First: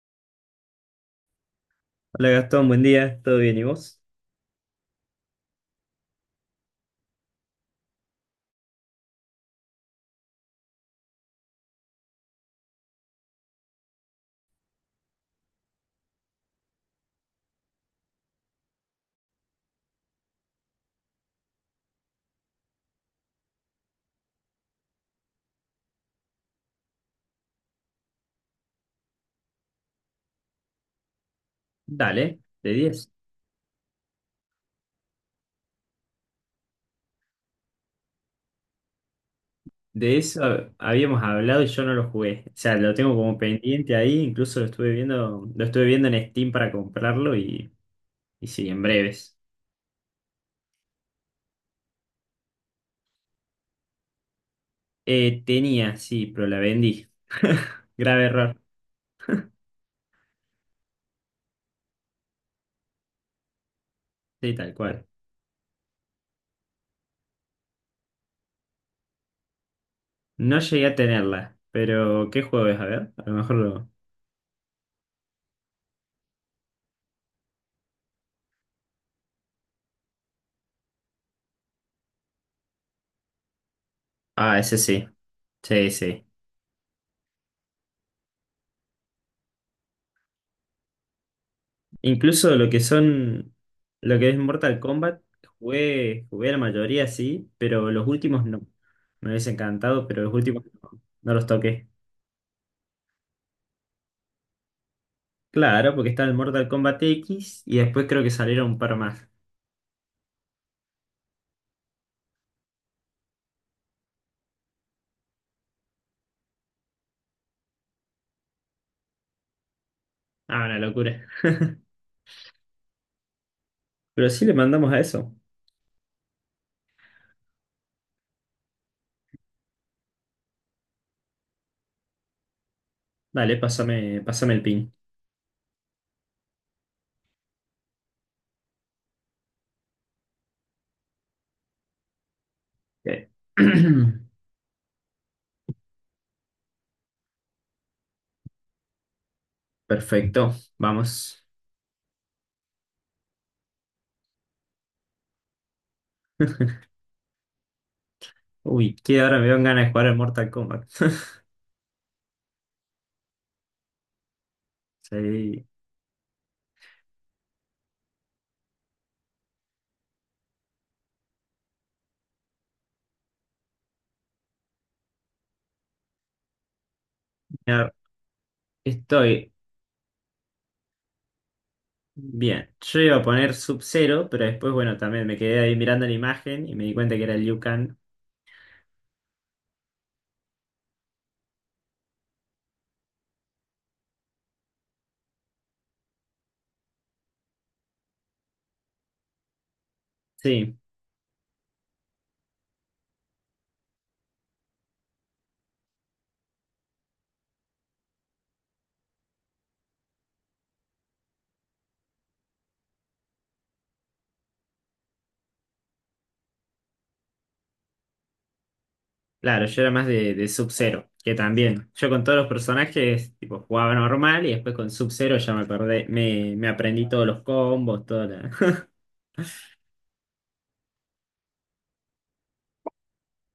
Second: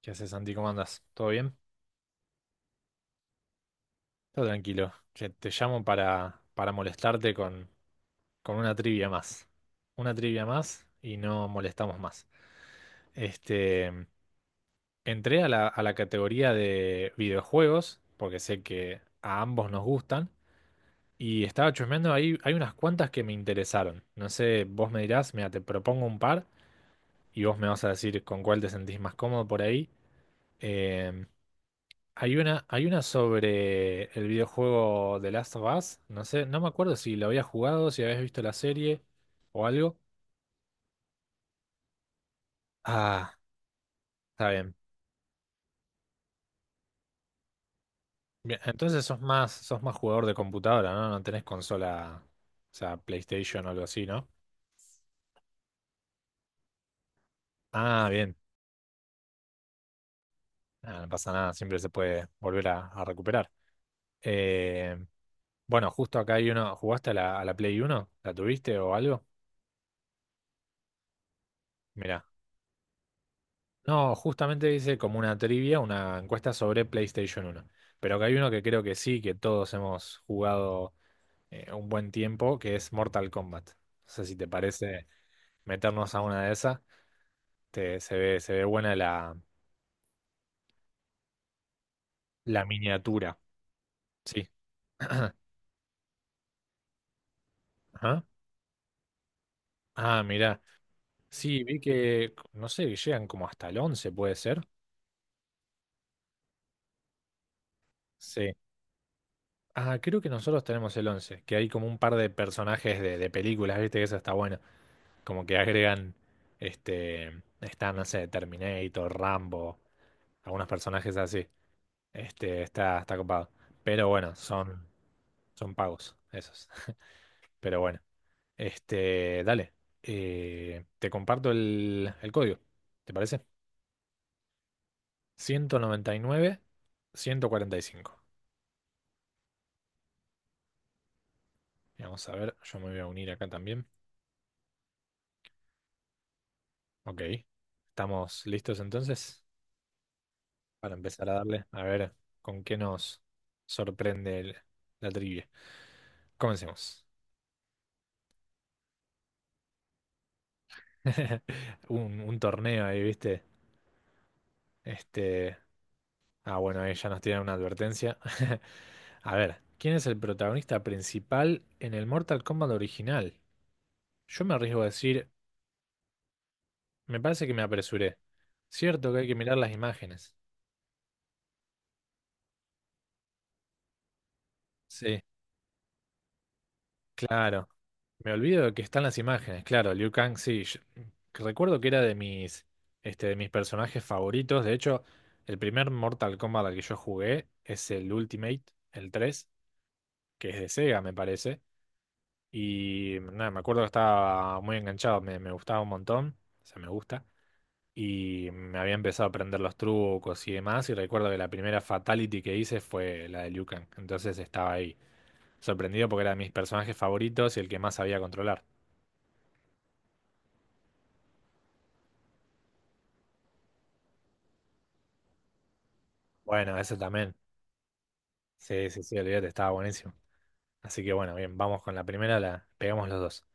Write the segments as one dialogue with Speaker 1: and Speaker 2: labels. Speaker 1: ¿Qué haces, Santi? ¿Cómo andas? ¿Todo bien?
Speaker 2: Hola Gastón, buen día, ¿todo bien y vos?
Speaker 1: Todo tranquilo. Che, te llamo para molestarte con una trivia más. Una trivia más y no molestamos más. Este, entré a la categoría de videojuegos, porque sé que a ambos nos gustan, y estaba chusmeando ahí, hay unas cuantas que me interesaron. No sé, vos me dirás, mira, te propongo un par y vos me vas a decir con cuál te sentís más cómodo por ahí. Em, Hay
Speaker 2: Dale,
Speaker 1: una,
Speaker 2: de
Speaker 1: hay una
Speaker 2: 10.
Speaker 1: sobre el videojuego The Last of Us. No sé, no me acuerdo si lo habías jugado, si habías visto la serie o algo.
Speaker 2: De eso habíamos hablado y yo no lo jugué. O sea, lo tengo
Speaker 1: Ah,
Speaker 2: como pendiente ahí,
Speaker 1: está
Speaker 2: incluso
Speaker 1: bien.
Speaker 2: lo estuve viendo en Steam para comprarlo y
Speaker 1: Bien,
Speaker 2: sí, en
Speaker 1: entonces sos
Speaker 2: breves.
Speaker 1: más, sos más jugador de computadora, ¿no? No tenés consola, o sea, PlayStation o algo así, ¿no?
Speaker 2: Tenía, sí, pero la vendí.
Speaker 1: Ah,
Speaker 2: Grave
Speaker 1: bien.
Speaker 2: error.
Speaker 1: Ah, no pasa nada, siempre se puede volver a recuperar.
Speaker 2: Sí, tal
Speaker 1: Eh,
Speaker 2: cual.
Speaker 1: bueno, justo acá hay uno. ¿Jugaste a la Play Uno? ¿La tuviste o algo?
Speaker 2: No llegué a tenerla,
Speaker 1: Mirá.
Speaker 2: pero ¿qué juego es? A ver, a lo mejor lo.
Speaker 1: No, justamente hice como una trivia, una encuesta sobre PlayStation uno. Pero que hay uno que creo que sí, que todos hemos jugado, un buen tiempo, que es Mortal Kombat. No sé si te
Speaker 2: Ah, ese sí.
Speaker 1: parece
Speaker 2: Sí,
Speaker 1: meternos a
Speaker 2: sí.
Speaker 1: una de esas. Se ve buena la,
Speaker 2: Incluso
Speaker 1: la miniatura.
Speaker 2: lo que es
Speaker 1: Sí.
Speaker 2: Mortal Kombat, jugué la mayoría, sí, pero los
Speaker 1: Ajá.
Speaker 2: últimos no. Me hubiese encantado,
Speaker 1: Ah,
Speaker 2: pero los
Speaker 1: mirá.
Speaker 2: últimos no, no los
Speaker 1: Sí, vi
Speaker 2: toqué.
Speaker 1: que, no sé, que llegan como hasta el 11, puede ser.
Speaker 2: Claro, porque está el Mortal Kombat X y después creo que
Speaker 1: Sí.
Speaker 2: salieron un par más.
Speaker 1: Ah, creo que nosotros tenemos el 11, que hay como un par de personajes de películas, viste que eso está bueno. Como que agregan, está, no sé, Terminator, Rambo,
Speaker 2: Ah,
Speaker 1: algunos
Speaker 2: una
Speaker 1: personajes
Speaker 2: locura.
Speaker 1: así. Está copado. Pero
Speaker 2: Pero
Speaker 1: bueno,
Speaker 2: sí le
Speaker 1: son,
Speaker 2: mandamos a eso.
Speaker 1: son pagos, esos. Pero bueno, dale. Te comparto el código, ¿te parece?
Speaker 2: Dale, pásame el pin.
Speaker 1: 199, 145. Vamos a ver, yo me voy a
Speaker 2: Eh,
Speaker 1: unir acá también. Ok, ¿estamos listos entonces?
Speaker 2: Perfecto,
Speaker 1: Para empezar a
Speaker 2: vamos.
Speaker 1: darle, a ver con qué nos sorprende la trivia. Comencemos.
Speaker 2: Uy, que ahora me dan ganas de jugar al Mortal Kombat.
Speaker 1: Un torneo ahí, ¿viste? Este.
Speaker 2: Sí.
Speaker 1: Ah, bueno, ahí ya nos tiran una advertencia. A ver, ¿quién es el protagonista principal en el Mortal Kombat original? Yo me arriesgo a decir, me parece que me
Speaker 2: Mira,
Speaker 1: apresuré. Cierto que hay que
Speaker 2: Estoy
Speaker 1: mirar las imágenes.
Speaker 2: bien, yo iba a poner Sub-Zero, pero después, bueno,
Speaker 1: Sí,
Speaker 2: también me quedé ahí mirando la imagen y me di cuenta que era Liu
Speaker 1: claro.
Speaker 2: Kang.
Speaker 1: Me olvido de que están las imágenes, claro, Liu Kang, sí. Recuerdo que era de mis personajes favoritos. De hecho, el primer Mortal Kombat al que yo jugué es el Ultimate, el tres, que es de
Speaker 2: Sí,
Speaker 1: Sega, me parece. Y nada, me acuerdo que estaba muy enganchado, me gustaba un montón, o sea, me gusta. Y me había empezado a aprender los trucos y demás. Y recuerdo que la primera fatality que hice fue la de Liu Kang. Entonces estaba ahí, sorprendido porque era de mis personajes favoritos y el que más sabía controlar.
Speaker 2: claro, yo era más de Sub-Zero, que también. Yo con todos los personajes, tipo, jugaba normal y después con Sub-Zero ya me perdí, me
Speaker 1: Bueno, ese
Speaker 2: aprendí todos
Speaker 1: también.
Speaker 2: los combos, toda la.
Speaker 1: Sí, sí, sí, olvídate, estaba buenísimo. Así que bueno, bien, vamos con la primera, la pegamos los dos.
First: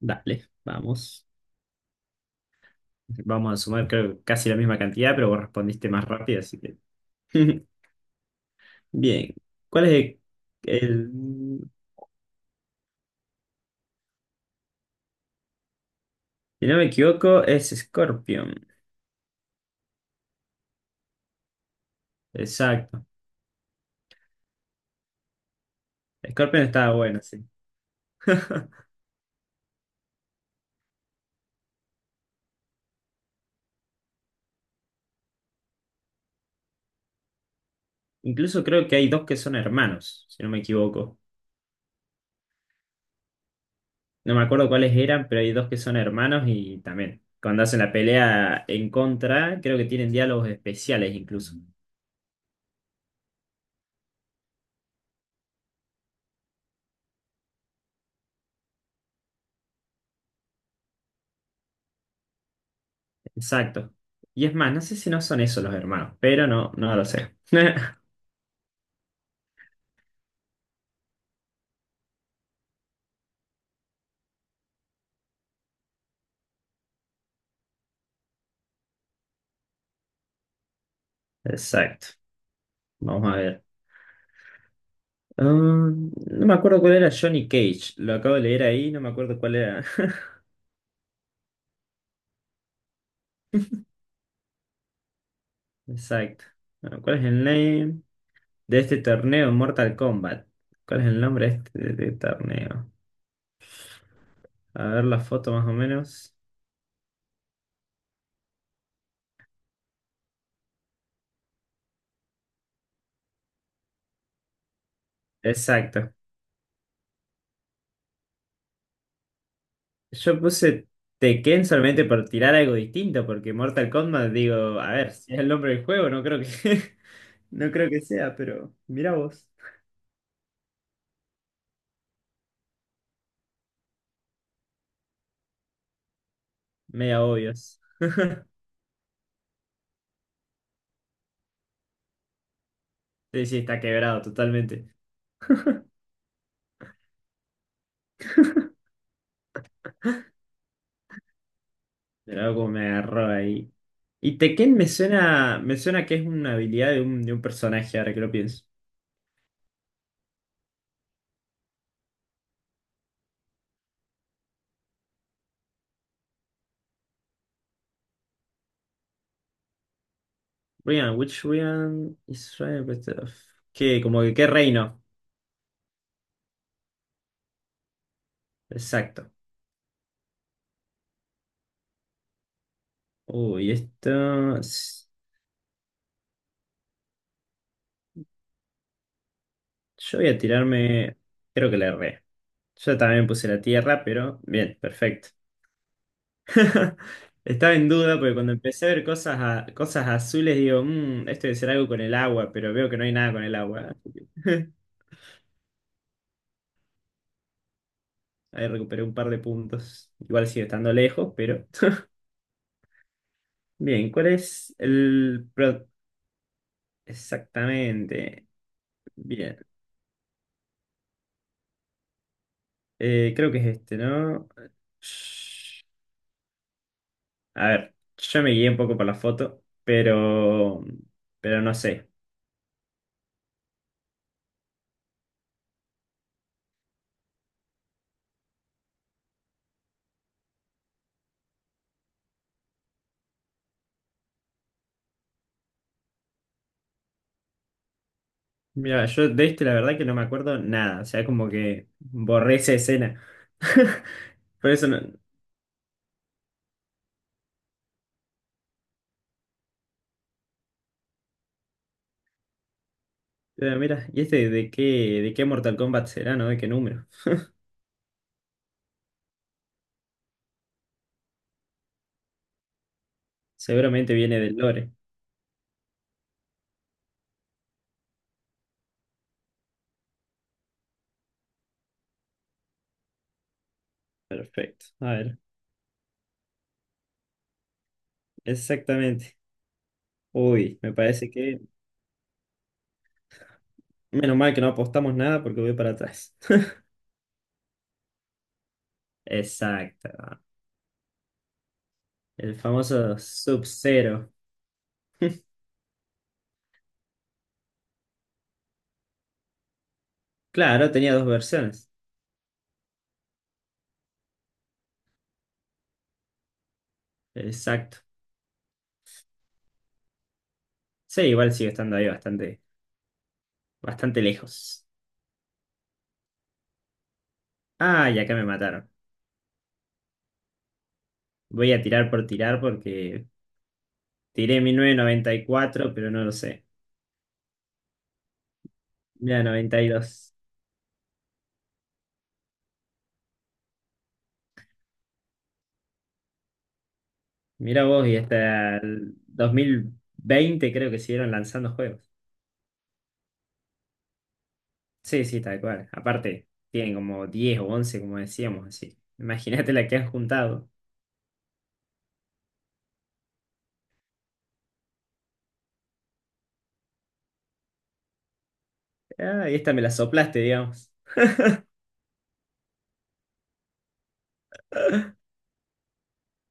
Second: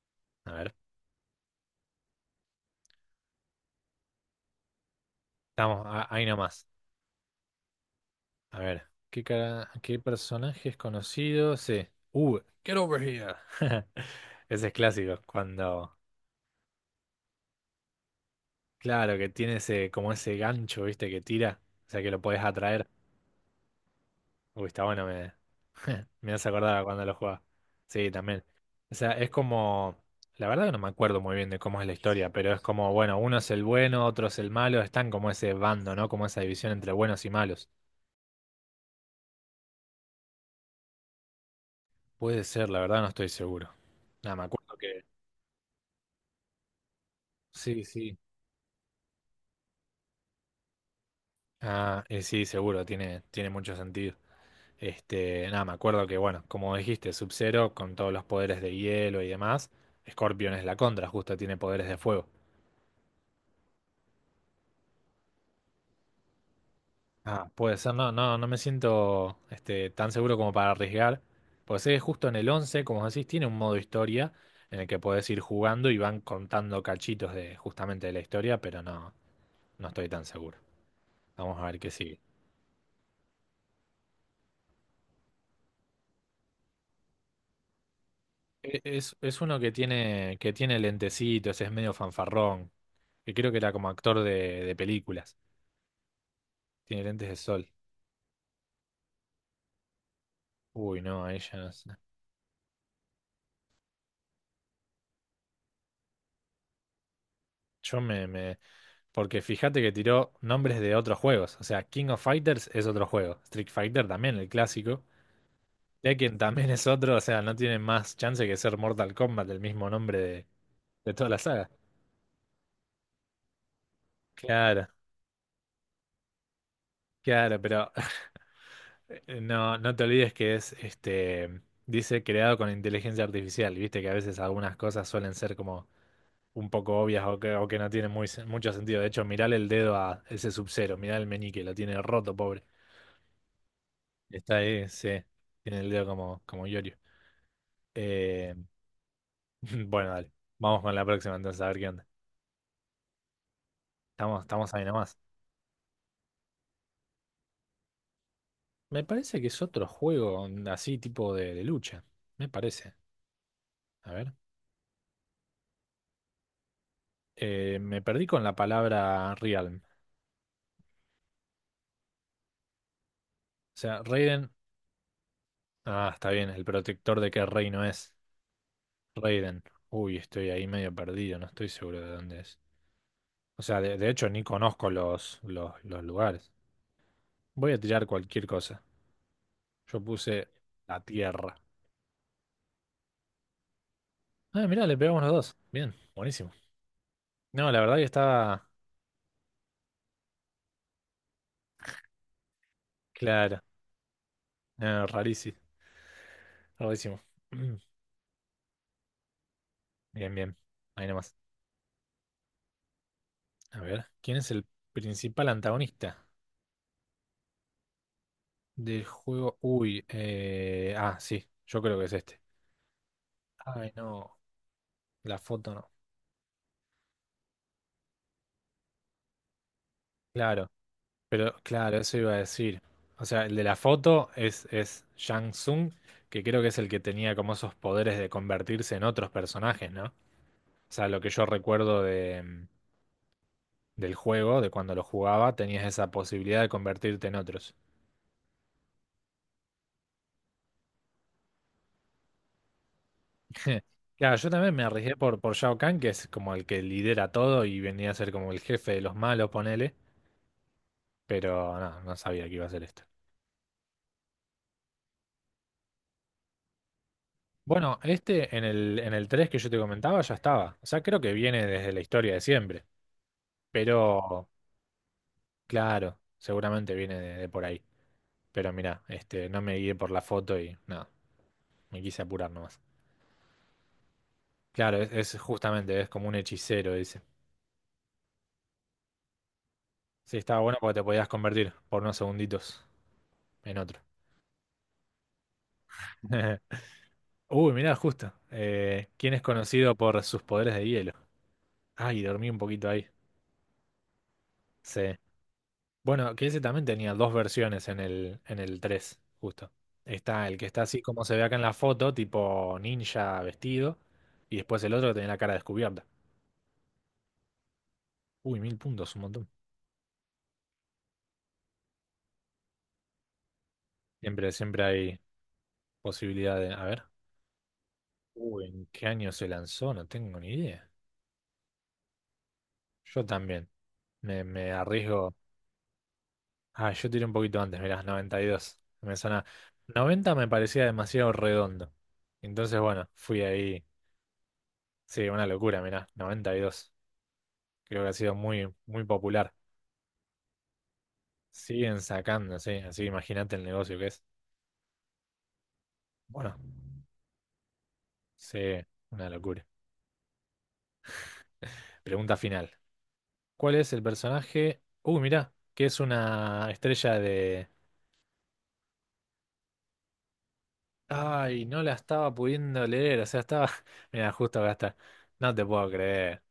Speaker 2: Dale,
Speaker 1: A ver,
Speaker 2: vamos. Vamos a sumar, creo, casi la misma cantidad, pero vos respondiste más
Speaker 1: ahí
Speaker 2: rápido, así
Speaker 1: nomás.
Speaker 2: que.
Speaker 1: A ver, ¿qué
Speaker 2: Bien.
Speaker 1: cara,
Speaker 2: ¿Cuál es
Speaker 1: qué personaje es
Speaker 2: el-
Speaker 1: conocido? Sí. Get over here. Ese es clásico, cuando,
Speaker 2: Si no me equivoco, es Scorpion.
Speaker 1: claro, que tiene ese, como ese gancho, ¿viste? Que tira, o sea que lo podés atraer.
Speaker 2: Exacto.
Speaker 1: Uy, está bueno, me hace
Speaker 2: Scorpion
Speaker 1: acordar a
Speaker 2: estaba
Speaker 1: cuando lo
Speaker 2: bueno, sí.
Speaker 1: jugaba. Sí, también. O sea, es como, la verdad que no me acuerdo muy bien de cómo es la historia, pero es como, bueno, uno es el bueno, otro es el malo, están como ese bando, ¿no? Como esa división entre buenos y malos.
Speaker 2: Incluso creo que hay dos que son hermanos, si no me equivoco.
Speaker 1: Puede ser, la verdad no estoy seguro.
Speaker 2: No
Speaker 1: Nada,
Speaker 2: me
Speaker 1: me
Speaker 2: acuerdo
Speaker 1: acuerdo
Speaker 2: cuáles
Speaker 1: que...
Speaker 2: eran, pero hay dos que son hermanos y también, cuando hacen
Speaker 1: Sí,
Speaker 2: la
Speaker 1: sí.
Speaker 2: pelea en contra, creo que tienen diálogos especiales incluso.
Speaker 1: Ah, sí, seguro, tiene mucho sentido. Nada, me acuerdo que, bueno, como dijiste, Sub-Zero con todos los poderes de hielo y demás, Scorpion es la contra, justo tiene poderes de fuego.
Speaker 2: Exacto. Y es más, no sé si no son esos los hermanos, pero no, no lo sé.
Speaker 1: Ah, puede ser, no, no, no me siento tan seguro como para arriesgar, pues es justo en el 11, como decís, tiene un modo historia en el que podés ir jugando y van contando cachitos de justamente de la historia, pero no, no estoy tan seguro. Vamos a ver qué
Speaker 2: Exacto.
Speaker 1: sigue.
Speaker 2: Vamos a ver. No me acuerdo cuál era Johnny Cage. Lo acabo de leer
Speaker 1: E-
Speaker 2: ahí, no me
Speaker 1: Es,
Speaker 2: acuerdo
Speaker 1: es
Speaker 2: cuál
Speaker 1: uno
Speaker 2: era.
Speaker 1: que tiene lentecitos, es medio fanfarrón, que creo que era como actor de películas,
Speaker 2: Exacto. Bueno,
Speaker 1: tiene
Speaker 2: ¿cuál es
Speaker 1: lentes de
Speaker 2: el
Speaker 1: sol.
Speaker 2: name de este torneo en Mortal Kombat?
Speaker 1: Uy,
Speaker 2: ¿Cuál es el
Speaker 1: no, ahí
Speaker 2: nombre de
Speaker 1: ya no
Speaker 2: este
Speaker 1: sé.
Speaker 2: de este torneo? A ver la foto más o menos.
Speaker 1: Yo me... Porque fíjate que tiró nombres de otros juegos, o sea, King of Fighters es otro juego, Street Fighter también, el clásico,
Speaker 2: Exacto.
Speaker 1: Tekken también es otro, o sea, no tiene más chance que ser Mortal Kombat, el mismo nombre
Speaker 2: Yo puse
Speaker 1: de toda la
Speaker 2: Tekken
Speaker 1: saga.
Speaker 2: solamente por tirar algo distinto, porque Mortal Kombat, digo,
Speaker 1: Claro,
Speaker 2: a ver, si es el nombre del juego, no creo que,
Speaker 1: claro,
Speaker 2: no creo
Speaker 1: pero,
Speaker 2: que sea, pero mira vos.
Speaker 1: No, no te olvides que es, dice creado con inteligencia artificial, viste que a veces algunas cosas suelen ser como un poco
Speaker 2: Media
Speaker 1: obvias o que
Speaker 2: obvios.
Speaker 1: no tienen muy, mucho sentido. De hecho, mirale el dedo a ese Sub-Zero, mirá el meñique, lo tiene roto, pobre.
Speaker 2: Sí, sí, está quebrado
Speaker 1: Está ahí,
Speaker 2: totalmente.
Speaker 1: sí, tiene el dedo como, como Yorio. Eh, bueno, dale, vamos con la próxima entonces a ver qué onda.
Speaker 2: Pero algo como me agarró ahí. Y
Speaker 1: Estamos
Speaker 2: Tekken
Speaker 1: ahí
Speaker 2: me
Speaker 1: nomás.
Speaker 2: suena, me suena que es una habilidad de un personaje, ahora que lo pienso.
Speaker 1: Me parece que es otro juego así tipo de lucha, me parece. A ver, me perdí con la palabra Realm. O
Speaker 2: Ryan, which Ryan is Ryan?
Speaker 1: sea,
Speaker 2: ¿Qué? Como que qué
Speaker 1: Raiden.
Speaker 2: reino.
Speaker 1: Ah, está bien. ¿El protector de qué reino es?
Speaker 2: Exacto.
Speaker 1: Raiden. Uy, estoy ahí medio perdido, no estoy seguro de dónde es. O
Speaker 2: Uy,
Speaker 1: sea, de hecho ni
Speaker 2: esto.
Speaker 1: conozco los lugares. Voy a tirar cualquier cosa. Yo
Speaker 2: Yo voy a
Speaker 1: puse la
Speaker 2: tirarme,
Speaker 1: tierra.
Speaker 2: creo que la erré. Yo también puse la tierra, pero
Speaker 1: Ah,
Speaker 2: bien,
Speaker 1: mirá, le pegamos
Speaker 2: perfecto.
Speaker 1: los dos. Bien, buenísimo. No,
Speaker 2: Estaba
Speaker 1: la
Speaker 2: en
Speaker 1: verdad que
Speaker 2: duda porque cuando
Speaker 1: estaba
Speaker 2: empecé a ver cosas, cosas azules, digo: "Mm, esto debe ser algo con el agua, pero veo que no hay nada con el
Speaker 1: claro.
Speaker 2: agua". Así que.
Speaker 1: No, rarísimo. Rarísimo.
Speaker 2: Ahí recuperé un par de puntos.
Speaker 1: Bien,
Speaker 2: Igual
Speaker 1: bien.
Speaker 2: sigue estando
Speaker 1: Ahí
Speaker 2: lejos,
Speaker 1: nomás.
Speaker 2: pero.
Speaker 1: A ver,
Speaker 2: Bien. ¿Cuál
Speaker 1: ¿quién es el
Speaker 2: es el...
Speaker 1: principal
Speaker 2: pro-
Speaker 1: antagonista
Speaker 2: Exactamente.
Speaker 1: del juego?
Speaker 2: Bien.
Speaker 1: Uy, ah, sí, yo creo que es este.
Speaker 2: Creo que es
Speaker 1: Ay,
Speaker 2: este,
Speaker 1: no.
Speaker 2: ¿no?
Speaker 1: La foto no.
Speaker 2: A ver, yo me guié un poco por la foto,
Speaker 1: Claro,
Speaker 2: pero,
Speaker 1: pero
Speaker 2: pero no
Speaker 1: claro,
Speaker 2: sé.
Speaker 1: eso iba a decir. O sea, el de la foto es Shang Tsung, que creo que es el que tenía como esos poderes de convertirse en otros personajes, ¿no? O sea, lo que yo recuerdo de, del juego, de cuando lo jugaba, tenías esa posibilidad de convertirte en otros.
Speaker 2: Mira, yo de este la verdad que no me acuerdo nada. O sea, como que borré esa escena.
Speaker 1: Claro, yo
Speaker 2: Por
Speaker 1: también me
Speaker 2: eso no.
Speaker 1: arriesgué por Shao Kahn, que es como el que lidera todo y venía a ser como el jefe de los malos, ponele, pero no, no sabía que iba a ser esto.
Speaker 2: Pero mira, ¿y este de qué Mortal Kombat será, no? ¿De qué número?
Speaker 1: Bueno, este en el 3 que yo te comentaba ya estaba. O sea, creo que viene desde la historia de siempre.
Speaker 2: Seguramente viene
Speaker 1: Pero,
Speaker 2: del lore.
Speaker 1: claro, seguramente viene de por ahí. Pero mira, no me guié por la foto y nada, me quise apurar nomás.
Speaker 2: Perfecto.
Speaker 1: Claro, es,
Speaker 2: A ver,
Speaker 1: es justamente, es como un hechicero, dice.
Speaker 2: exactamente.
Speaker 1: Sí, estaba bueno
Speaker 2: Uy, me
Speaker 1: porque te podías
Speaker 2: parece que.
Speaker 1: convertir por unos segunditos en otro.
Speaker 2: Menos mal que no apostamos nada porque voy para atrás.
Speaker 1: Uy, mirá, justo. ¿Quién es conocido
Speaker 2: Exacto.
Speaker 1: por sus poderes de hielo? Ay, dormí
Speaker 2: El
Speaker 1: un poquito ahí.
Speaker 2: famoso Sub-Zero.
Speaker 1: Sí. Bueno, que ese también tenía dos versiones en el 3, justo. Está el que está
Speaker 2: Claro,
Speaker 1: así
Speaker 2: tenía
Speaker 1: como
Speaker 2: dos
Speaker 1: se ve acá en la
Speaker 2: versiones.
Speaker 1: foto, tipo ninja vestido, y después el otro que tenía la cara descubierta.
Speaker 2: Exacto.
Speaker 1: Uy, 1.000 puntos, un montón.
Speaker 2: Sí, igual sigue estando ahí bastante
Speaker 1: Siempre
Speaker 2: lejos.
Speaker 1: hay posibilidad de... A ver.
Speaker 2: Ah, y acá me
Speaker 1: Uy, ¿en
Speaker 2: mataron.
Speaker 1: qué año se lanzó? No tengo ni idea.
Speaker 2: Voy a tirar por tirar
Speaker 1: Yo
Speaker 2: porque
Speaker 1: también. Me,
Speaker 2: tiré
Speaker 1: me
Speaker 2: mi
Speaker 1: arriesgo...
Speaker 2: cuatro, pero no lo sé.
Speaker 1: Ah, yo tiré un poquito antes, mirá, 92. Me
Speaker 2: Mira,
Speaker 1: suena...
Speaker 2: noventa y
Speaker 1: 90
Speaker 2: dos
Speaker 1: me parecía demasiado redondo. Entonces, bueno, fui ahí. Sí, una locura, mirá, 92.
Speaker 2: Mira
Speaker 1: Creo
Speaker 2: vos,
Speaker 1: que ha
Speaker 2: y
Speaker 1: sido muy,
Speaker 2: hasta
Speaker 1: muy
Speaker 2: el dos
Speaker 1: popular.
Speaker 2: mil veinte creo que siguieron lanzando
Speaker 1: Siguen
Speaker 2: juegos.
Speaker 1: sacando, sí. Así que imagínate el negocio que es.
Speaker 2: Sí, sí, tal cual. Aparte,
Speaker 1: Bueno,
Speaker 2: tienen como 10 u 11, como
Speaker 1: sí,
Speaker 2: decíamos, así.
Speaker 1: una locura.
Speaker 2: Imagínate la que han juntado.
Speaker 1: Pregunta final. ¿Cuál es el personaje? Uy, mirá, que es una estrella de...
Speaker 2: Ah, y esta me la soplaste, digamos.
Speaker 1: Ay, no la estaba pudiendo leer. O sea, estaba... Mira, justo acá está. No te puedo creer.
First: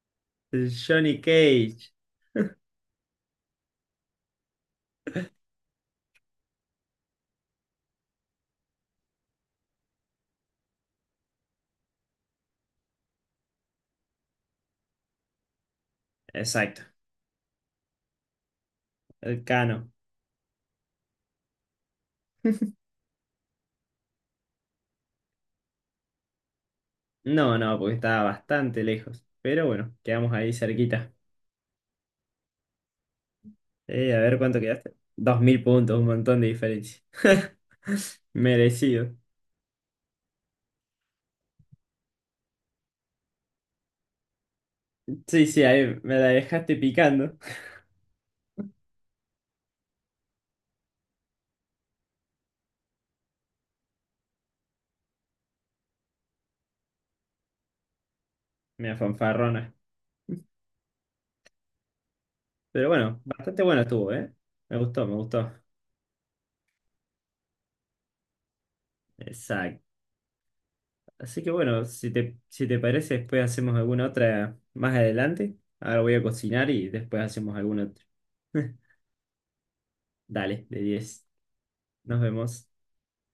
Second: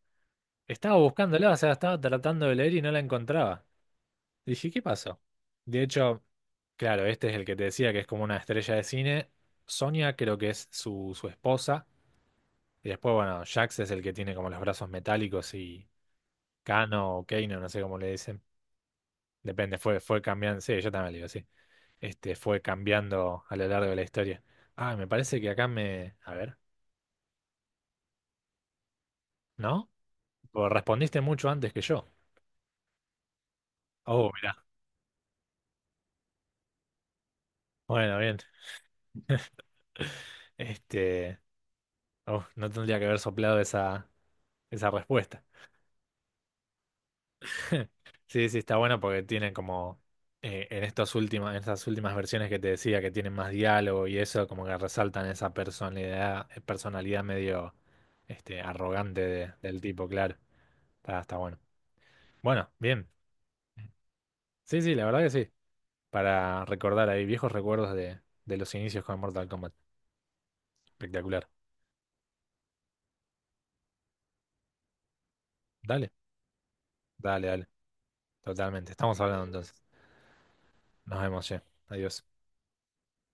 Speaker 2: El
Speaker 1: Estaba
Speaker 2: Johnny
Speaker 1: buscándola, o sea,
Speaker 2: Cage.
Speaker 1: estaba tratando de leer y no la encontraba. Dije, ¿qué pasó? De hecho, claro, este es el que te decía que es como una estrella de cine. Sonia creo que es su esposa. Y después, bueno, Jax es el que tiene como los brazos metálicos y
Speaker 2: Exacto,
Speaker 1: Kano o Kano, no sé cómo le dicen.
Speaker 2: el
Speaker 1: Depende,
Speaker 2: Cano.
Speaker 1: fue cambiando. Sí, yo también le digo, sí. Este fue cambiando a lo largo de la historia. Ah, me parece que acá me. A ver,
Speaker 2: No, no, porque estaba bastante lejos. Pero
Speaker 1: ¿no?
Speaker 2: bueno, quedamos ahí
Speaker 1: Vos
Speaker 2: cerquita.
Speaker 1: respondiste mucho antes que yo.
Speaker 2: A
Speaker 1: Oh,
Speaker 2: ver
Speaker 1: mirá.
Speaker 2: cuánto quedaste. 2000 puntos, un montón de diferencia.
Speaker 1: Bueno, bien.
Speaker 2: Merecido.
Speaker 1: Este. Oh, no tendría que haber soplado esa, esa respuesta.
Speaker 2: Sí, sí, ahí me la dejaste picando.
Speaker 1: Sí, sí, está bueno porque tiene como, en estos últimos, en estas últimas versiones que te decía que tienen más diálogo y eso, como que resaltan esa personalidad, personalidad medio
Speaker 2: Me
Speaker 1: arrogante
Speaker 2: fanfarrona.
Speaker 1: del tipo, claro. Está bueno. Bueno,
Speaker 2: Pero
Speaker 1: bien.
Speaker 2: bueno, bastante bueno estuvo, ¿eh? Me
Speaker 1: Sí, sí, la
Speaker 2: gustó, me
Speaker 1: verdad que sí.
Speaker 2: gustó.
Speaker 1: Para recordar ahí viejos recuerdos de los inicios con Mortal Kombat.
Speaker 2: Exacto. Así
Speaker 1: Espectacular.
Speaker 2: que bueno, si te parece, después hacemos alguna otra más adelante. Ahora
Speaker 1: Dale,
Speaker 2: voy a cocinar y después
Speaker 1: dale,
Speaker 2: hacemos
Speaker 1: dale.
Speaker 2: alguna otra.
Speaker 1: Totalmente. Estamos hablando entonces.
Speaker 2: Dale, de
Speaker 1: Nos
Speaker 2: 10.
Speaker 1: vemos, che.
Speaker 2: Nos
Speaker 1: Adiós.
Speaker 2: vemos.